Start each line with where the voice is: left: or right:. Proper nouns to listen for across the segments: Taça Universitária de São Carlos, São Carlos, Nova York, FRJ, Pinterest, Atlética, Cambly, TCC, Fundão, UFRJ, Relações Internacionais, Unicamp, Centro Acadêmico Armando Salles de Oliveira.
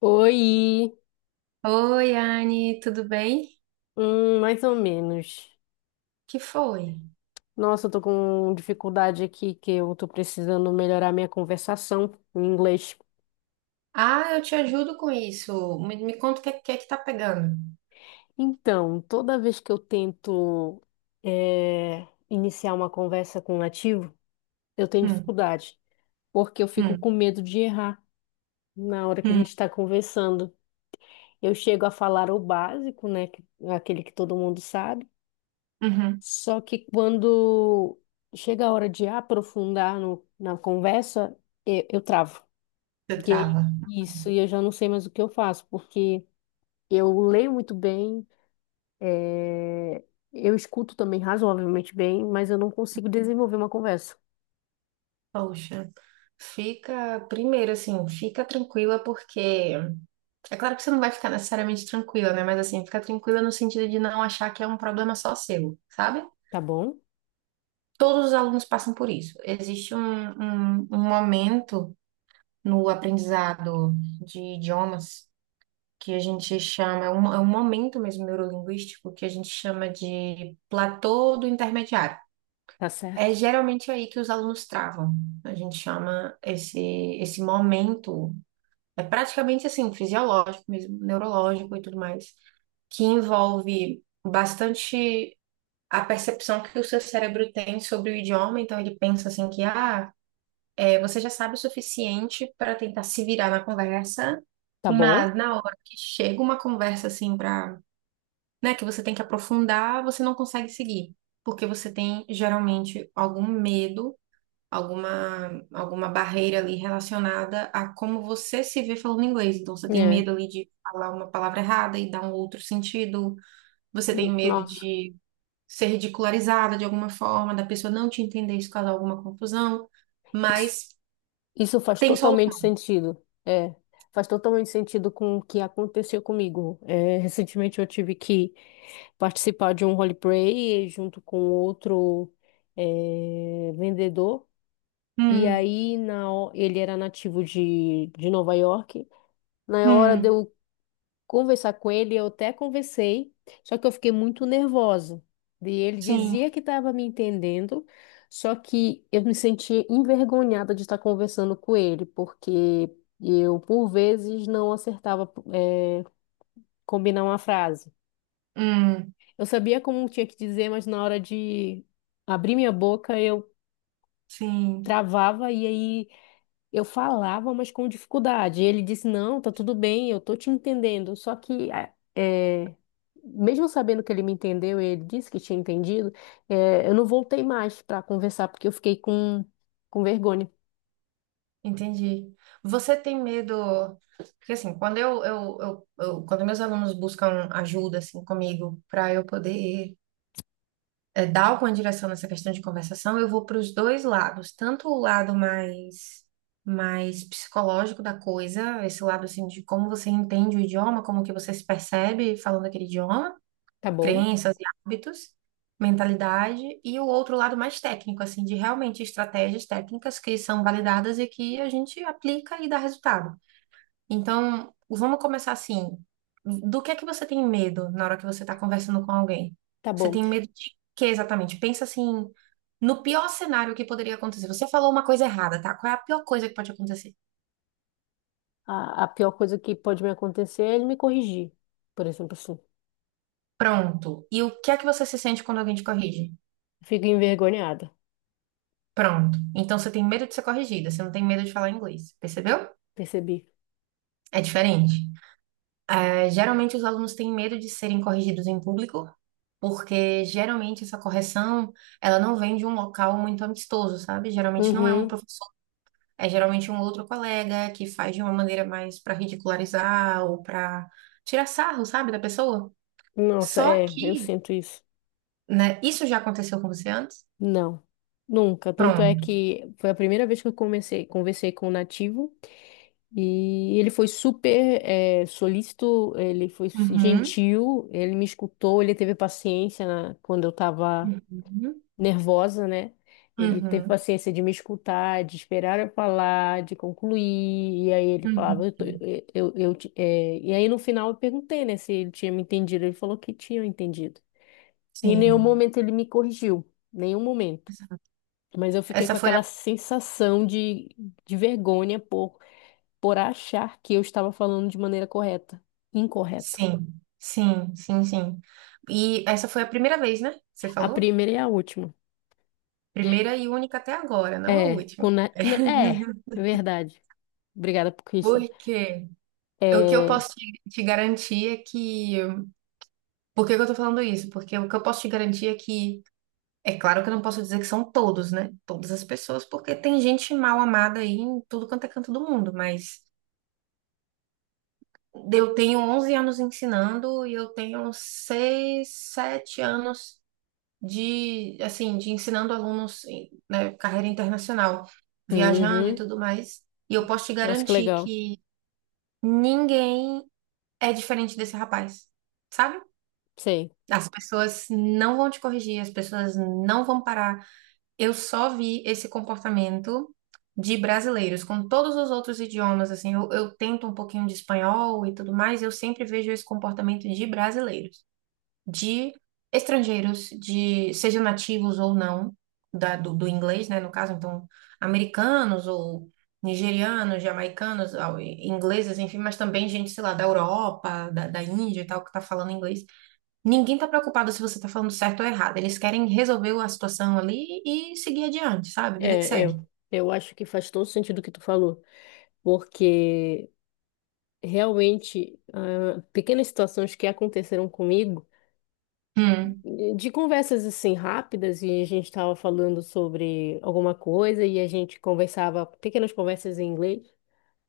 left: Oi,
right: Oi, Anne, tudo bem?
left: mais ou menos.
right: Que foi?
left: Nossa, eu tô com dificuldade aqui que eu tô precisando melhorar minha conversação em inglês.
right: Ah, eu te ajudo com isso. Me conta o que, é que tá pegando.
left: Então, toda vez que eu tento iniciar uma conversa com um nativo, eu tenho
right: Hum.
left: dificuldade, porque eu fico com
right: Hum.
left: medo de errar na hora que a
right: Hum.
left: gente está conversando. Eu chego a falar o básico, né, aquele que todo mundo sabe.
right: Uhum.
left: Só que quando chega a hora de aprofundar na conversa, eu travo.
right: Você
left: E aí,
right: trava.
left: isso, e eu já não sei mais o que eu faço, porque eu leio muito bem, eh, eu escuto também razoavelmente bem, mas eu não consigo desenvolver uma conversa.
right: Poxa, fica, primeiro assim, fica tranquila porque é claro que você não vai ficar necessariamente tranquila, né? Mas assim, fica tranquila no sentido de não achar que é um problema só seu, sabe?
left: Tá bom?
right: Todos os alunos passam por isso. Existe um momento no aprendizado de idiomas que a gente chama, é um momento mesmo neurolinguístico que a gente chama de platô do intermediário.
left: Tá
right: É
left: certo?
right: geralmente aí que os alunos travam. A gente chama esse momento, é praticamente assim, fisiológico mesmo, neurológico e tudo mais, que envolve bastante a percepção que o seu cérebro tem sobre o idioma. Então, ele pensa assim que, ah, é, você já sabe o suficiente para tentar se virar na conversa,
left: Tá bom?
right: mas na hora que chega uma conversa assim para né, que você tem que aprofundar, você não consegue seguir, porque você tem geralmente algum medo, alguma barreira ali relacionada a como você se vê falando inglês. Então você tem
left: É.
right: medo ali de falar uma palavra errada e dar um outro sentido, você tem medo
left: Nossa,
right: de ser ridicularizada de alguma forma, da pessoa não te entender, isso causar alguma confusão,
left: isso,
right: mas
left: isso faz
right: tem
left: totalmente
right: solução.
left: sentido. É, faz totalmente sentido com o que aconteceu comigo. É, recentemente eu tive que participar de um roleplay junto com outro vendedor. E
right: Hum.
left: aí ele era nativo de Nova York. Na hora de
right: Hum.
left: eu conversar com ele, eu até conversei, só que eu fiquei muito nervosa. E ele
right: Sim.
left: dizia que estava me entendendo, só que eu me sentia envergonhada de estar conversando com ele, porque eu, por vezes, não acertava, combinar uma frase.
right: Hum.
left: Eu sabia como tinha que dizer, mas na hora de abrir minha boca eu
right: Sim.
left: travava e aí eu falava, mas com dificuldade. E ele disse: Não, tá tudo bem, eu tô te entendendo. Só que, mesmo sabendo que ele me entendeu e ele disse que tinha entendido, eu não voltei mais para conversar porque eu fiquei com vergonha.
right: Entendi. Você tem medo? Porque assim, quando eu- quando meus alunos buscam ajuda assim comigo para eu poder dar alguma direção nessa questão de conversação, eu vou para os dois lados, tanto o lado mais psicológico da coisa, esse lado assim de como você entende o idioma, como que você se percebe falando aquele idioma,
left: Tá bom?
right: crenças e hábitos, mentalidade, e o outro lado mais técnico, assim, de realmente estratégias técnicas que são validadas e que a gente aplica e dá resultado. Então, vamos começar assim. Do que é que você tem medo na hora que você está conversando com alguém?
left: Tá
right: Você
left: bom.
right: tem medo de quê exatamente? Pensa assim, no pior cenário que poderia acontecer. Você falou uma coisa errada, tá? Qual é a pior coisa que pode acontecer?
left: A pior coisa que pode me acontecer é ele me corrigir, por exemplo, assim.
right: Pronto. E o que é que você se sente quando alguém te corrige?
left: Fico envergonhada,
right: Pronto. Então você tem medo de ser corrigida, você não tem medo de falar inglês, percebeu?
left: percebi.
right: É diferente. É, geralmente os alunos têm medo de serem corrigidos em público, porque geralmente essa correção, ela não vem de um local muito amistoso, sabe? Geralmente não é um
left: Uhum.
right: professor, é geralmente um outro colega que faz de uma maneira mais para ridicularizar ou para tirar sarro, sabe, da pessoa.
left: Nossa,
right: Só
left: é, eu
right: que,
left: sinto isso.
right: né, isso já aconteceu com você antes?
left: Não, nunca. Tanto é
right: Pronto.
left: que foi a primeira vez que eu comecei, conversei com o nativo e ele foi super solícito, ele foi
right: Uhum.
left: gentil, ele me escutou, ele teve paciência quando eu estava
right: Uhum.
left: nervosa, né? Ele teve
right: Uhum.
left: paciência de me escutar, de esperar eu falar, de concluir, e aí ele falava,
right: Uhum.
left: eu, tô-
right: Uhum.
left: eu te- é, e aí no final eu perguntei, né, se ele tinha me entendido, ele falou que tinha entendido. Em nenhum
right: Sim.
left: momento ele me corrigiu, nenhum momento.
right: Essa
left: Mas eu fiquei
right: essa
left: com
right: foi a
left: aquela sensação de vergonha por achar que eu estava falando de maneira correta, incorreta.
right: Sim, sim, sim, sim. E essa foi a primeira vez, né? Você
left: A
right: falou?
left: primeira e a última.
right: Primeira e única até agora, não a
left: É,
right: última.
left: verdade. Obrigada por isso.
right: Porque o que eu
left: É,
right: posso te, te garantir é que. Por que que eu tô falando isso? Porque o que eu posso te garantir é que, é claro que eu não posso dizer que são todos, né? Todas as pessoas, porque tem gente mal amada aí em tudo quanto é canto do mundo, mas eu tenho 11 anos ensinando e eu tenho 6, 7 anos de assim de ensinando alunos em, né, carreira internacional, viajando e
left: uhum.
right: tudo mais. E eu posso te
left: Nossa, que
right: garantir
left: legal.
right: que ninguém é diferente desse rapaz, sabe?
left: Sei.
right: As pessoas não vão te corrigir, as pessoas não vão parar. Eu só vi esse comportamento de brasileiros com todos os outros idiomas, assim, eu tento um pouquinho de espanhol e tudo mais, eu sempre vejo esse comportamento de brasileiros de estrangeiros, de sejam nativos ou não do inglês, né? No caso, então, americanos ou nigerianos, jamaicanos, ah, e- ingleses, enfim, mas também gente, sei lá, da Europa, da Índia e tal, que tá falando inglês. Ninguém tá preocupado se você tá falando certo ou errado. Eles querem resolver a situação ali e seguir adiante, sabe? Vida que
left: É,
right: segue.
left: eu acho que faz todo sentido o que tu falou, porque realmente, ah, pequenas situações que aconteceram comigo
right: Hum.
left: de conversas assim rápidas, e a gente estava falando sobre alguma coisa, e a gente conversava, pequenas conversas em inglês,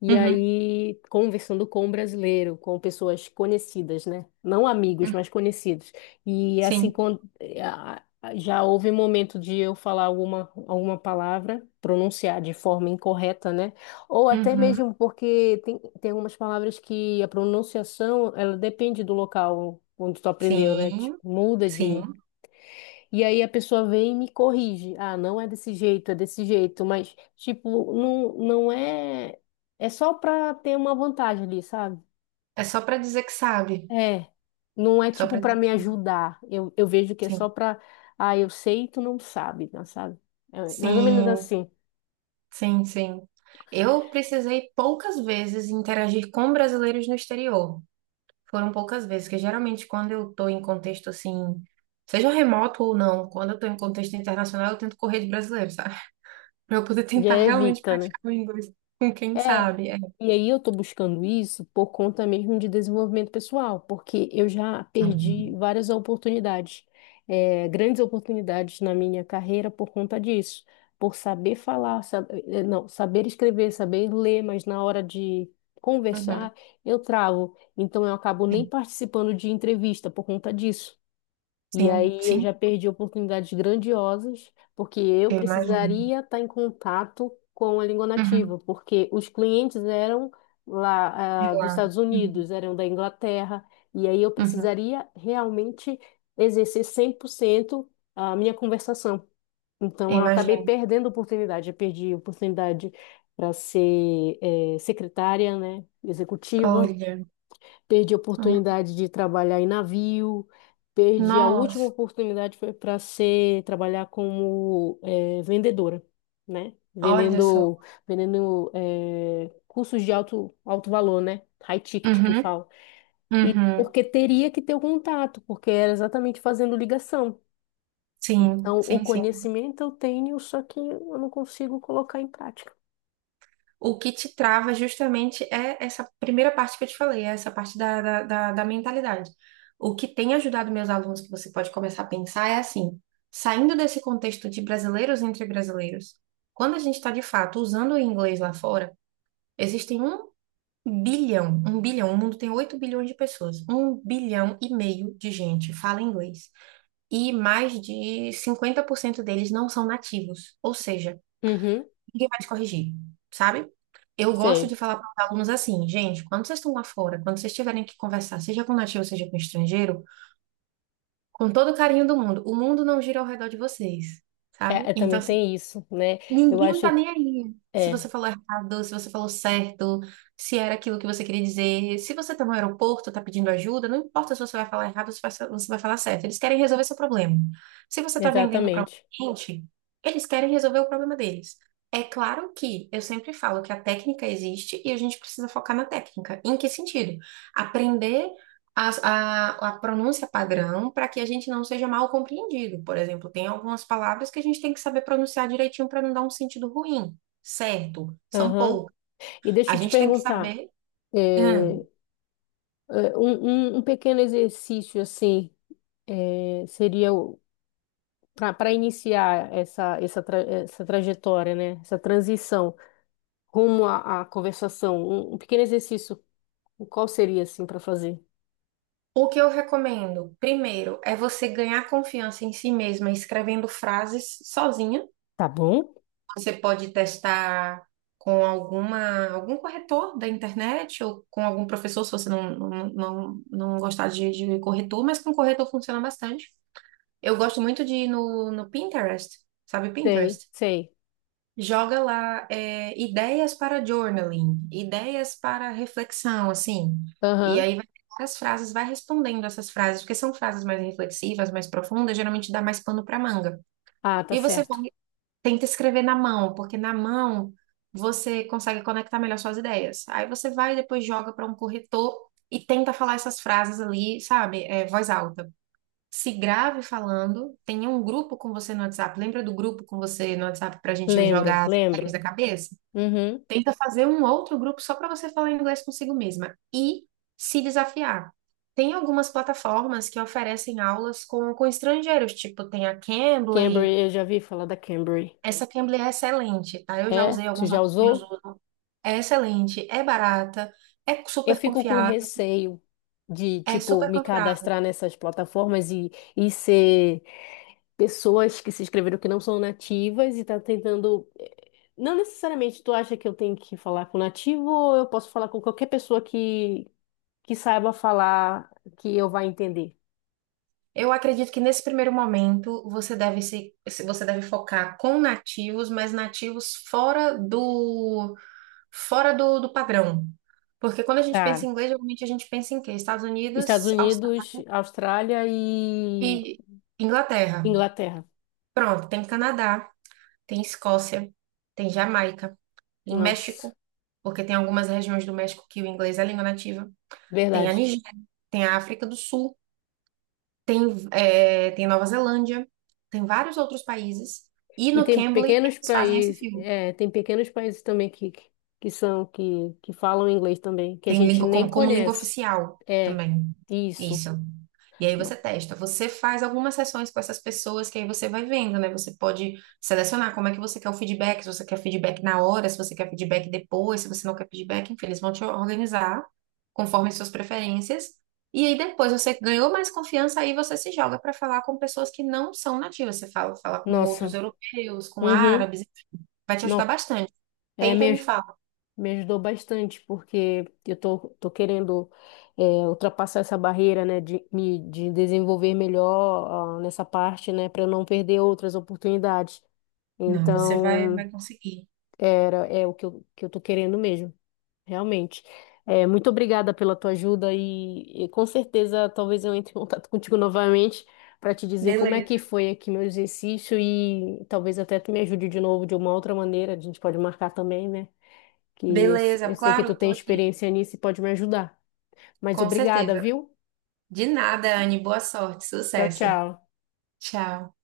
left: e
right: Uhum.
left: aí conversando com um brasileiro, com pessoas conhecidas, né? Não amigos,
right: Uhum.
left: mas conhecidos. E assim,
right: Sim.
left: quando, já houve momento de eu falar alguma palavra, pronunciar de forma incorreta, né? Ou até
right: Uhum.
left: mesmo porque tem algumas palavras que a pronunciação, ela depende do local onde tu aprendeu, né?
right: Sim,
left: Tipo, muda de,
right: sim.
left: e aí a pessoa vem e me corrige. Ah, não é desse jeito, é desse jeito, mas tipo, não, não é. É só para ter uma vantagem ali, sabe?
right: É só pra dizer que sabe.
left: É. Não é
right: Só
left: tipo
right: pra
left: para
right: dizer
left: me
right: que
left: ajudar. Eu vejo que é só
right: sim.
left: para. Ah, eu sei e tu não sabe, não sabe? É mais ou menos
right: Sim.
left: assim.
right: Sim, sim. Eu precisei poucas vezes interagir com brasileiros no exterior. Foram poucas vezes, porque geralmente quando eu estou em contexto assim, seja remoto ou não, quando eu estou em contexto internacional, eu tento correr de brasileiro, sabe? Para eu poder tentar
left: Já
right: realmente
left: evita, né?
right: praticar o inglês com quem
left: É,
right: sabe. É.
left: e aí eu tô buscando isso por conta mesmo de desenvolvimento pessoal, porque eu já perdi
right: Uhum.
left: várias oportunidades, grandes oportunidades na minha carreira por conta disso, por saber falar, não, saber escrever, saber ler, mas na hora de
right: Uhum.
left: conversar eu travo, então eu acabo nem
right: Sim,
left: participando de entrevista por conta disso. E
right: sim,
left: aí eu já
right: sim,
left: perdi oportunidades grandiosas, porque eu
right: eu imagino.
left: precisaria estar em contato com a língua
right: Uhum.
left: nativa, porque os clientes eram
right: De
left: lá, ah, dos
right: lá.
left: Estados
right: Uhum.
left: Unidos, eram da Inglaterra, e aí eu
right: Uhum.
left: precisaria realmente exercer 100% a minha conversação.
right: Eu
left: Então eu acabei
right: imagino.
left: perdendo oportunidade, eu perdi oportunidade para ser, secretária, né, executiva.
right: Olha.
left: Perdi a oportunidade de trabalhar em navio, perdi a última
right: Nossa,
left: oportunidade foi para ser trabalhar como vendedora, né?
right: olha só.
left: Vendendo cursos de alto, alto valor, né? High ticket que
right: Uhum.
left: fala. E
right: Uhum.
left: porque teria que ter o contato, porque era exatamente fazendo ligação.
right: Sim,
left: Então, o
right: sim, sim.
left: conhecimento eu tenho, só que eu não consigo colocar em prática.
right: O que te trava justamente é essa primeira parte que eu te falei, é essa parte da mentalidade. O que tem ajudado meus alunos, que você pode começar a pensar, é assim: saindo desse contexto de brasileiros entre brasileiros, quando a gente está de fato usando o inglês lá fora, existem um bilhão, o mundo tem 8 bilhões de pessoas, 1,5 bilhão de gente fala inglês. E mais de 50% deles não são nativos, ou seja,
left: Uhum,
right: ninguém vai te corrigir, sabe? Eu gosto
left: sei.
right: de falar para os alunos assim, gente, quando vocês estão lá fora, quando vocês tiverem que conversar, seja com nativo, seja com estrangeiro, com todo o carinho do mundo, o mundo não gira ao redor de vocês,
left: É,
right: sabe?
left: é,
right: Então,
left: também
right: assim,
left: tem isso, né? Eu
right: ninguém tá
left: acho que
right: nem aí. Se você
left: é,
right: falou errado, se você falou certo, se era aquilo que você queria dizer, se você tá no aeroporto, tá pedindo ajuda, não importa se você vai falar errado ou se vai- você vai falar certo. Eles querem resolver seu problema. Se você tá vendendo para um
left: exatamente.
right: cliente, eles querem resolver o problema deles. É claro que eu sempre falo que a técnica existe e a gente precisa focar na técnica. Em que sentido? Aprender a, a pronúncia padrão para que a gente não seja mal compreendido. Por exemplo, tem algumas palavras que a gente tem que saber pronunciar direitinho para não dar um sentido ruim, certo? São
left: Aham.
right: poucas.
left: E
right: A
left: deixa eu te
right: gente tem que
left: perguntar,
right: saber. Hum.
left: é, um pequeno exercício assim seria para iniciar essa trajetória, né? Essa transição rumo à conversação. Um pequeno exercício, qual seria assim para fazer?
right: O que eu recomendo, primeiro, é você ganhar confiança em si mesma escrevendo frases sozinha.
left: Tá bom?
right: Você pode testar com alguma, algum corretor da internet ou com algum professor, se você não gostar de corretor, mas com corretor funciona bastante. Eu gosto muito de ir no Pinterest, sabe
left: Sei,
right: Pinterest?
left: sei.
right: Joga lá é, ideias para journaling, ideias para reflexão, assim. E
left: Aham.
right: aí vai ter várias frases, vai respondendo essas frases, porque são frases mais reflexivas, mais profundas, geralmente dá mais pano para manga.
left: Ah, tá
right: E você vai,
left: certo.
right: tenta escrever na mão, porque na mão você consegue conectar melhor suas ideias. Aí você vai e depois joga para um corretor e tenta falar essas frases ali, sabe? É, voz alta se grave falando, tenha um grupo com você no WhatsApp. Lembra do grupo com você no WhatsApp para a gente
left: Lembro,
right: jogar as ideias
left: lembro.
right: da cabeça?
left: Uhum.
right: Tenta fazer um outro grupo só para você falar inglês consigo mesma e se desafiar. Tem algumas plataformas que oferecem aulas com estrangeiros, tipo tem a Cambly.
left: Cambly, eu já vi falar da Cambly.
right: Essa Cambly é excelente, tá? Eu já
left: É?
right: usei
left: Tu
right: alguns
left: já
right: amigos meus
left: usou?
right: usam. É excelente, é barata, é
left: Eu
right: super
left: fico com
right: confiável,
left: receio de,
right: é
left: tipo,
right: super
left: me
right: confiável.
left: cadastrar nessas plataformas e ser pessoas que se inscreveram que não são nativas e tá tentando. Não necessariamente tu acha que eu tenho que falar com nativo ou eu posso falar com qualquer pessoa que saiba falar que eu vá entender.
right: Eu acredito que nesse primeiro momento você deve você deve focar com nativos, mas nativos fora do padrão. Porque quando a gente pensa em
left: Tá.
right: inglês, geralmente a gente pensa em quê? Estados
left: Estados
right: Unidos, Austrália
left: Unidos, Austrália e
right: e Inglaterra.
left: Inglaterra.
right: Pronto, tem Canadá, tem Escócia, tem Jamaica, tem
left: Nossa,
right: México, porque tem algumas regiões do México que o inglês é a língua nativa. Tem a
left: verdade.
right: Nigéria, tem a África do Sul. Tem, é, tem Nova Zelândia, tem vários outros países. E
left: E
right: no
left: tem
right: Cambly,
left: pequenos
right: eles fazem esse
left: países,
right: filme.
left: tem pequenos países também que falam inglês também, que a
right: Tem
left: gente
right: língua
left: nem
right: como língua
left: conhece.
right: oficial
left: É,
right: também.
left: isso.
right: Isso. E aí
left: No-
right: você testa. Você faz algumas sessões com essas pessoas que aí você vai vendo, né? Você pode selecionar como é que você quer o feedback, se você quer feedback na hora, se você quer feedback depois, se você não quer feedback, enfim, eles vão te organizar conforme suas preferências. E aí depois você ganhou mais confiança, aí você se joga para falar com pessoas que não são nativas. Você fala, fala com outros
left: Nossa.
right: europeus, com
left: Uhum.
right: árabes, vai te ajudar
left: Nossa.
right: bastante.
left: É,
right: Tenta e me fala.
left: me ajudou bastante, porque eu tô querendo é, ultrapassar essa barreira, né, de me de desenvolver melhor ah, nessa parte, né, para eu não perder outras oportunidades.
right: Não, você vai,
left: Então,
right: vai conseguir.
left: é o que eu tô querendo mesmo. Realmente. É, muito obrigada pela tua ajuda e com certeza talvez eu entre em contato contigo novamente para te dizer como é que
right: Beleza.
left: foi aqui meu exercício e talvez até tu me ajude de novo de uma outra maneira. A gente pode marcar também, né? Que eu,
right: Beleza,
left: eu sei que
right: claro,
left: tu
right: eu tô
left: tem
right: aqui.
left: experiência nisso e pode me ajudar. Mas
right: Com
left: obrigada,
right: certeza.
left: viu?
right: De nada, Anne. Boa sorte,
left: Tchau,
right: sucesso.
left: tchau.
right: Tchau.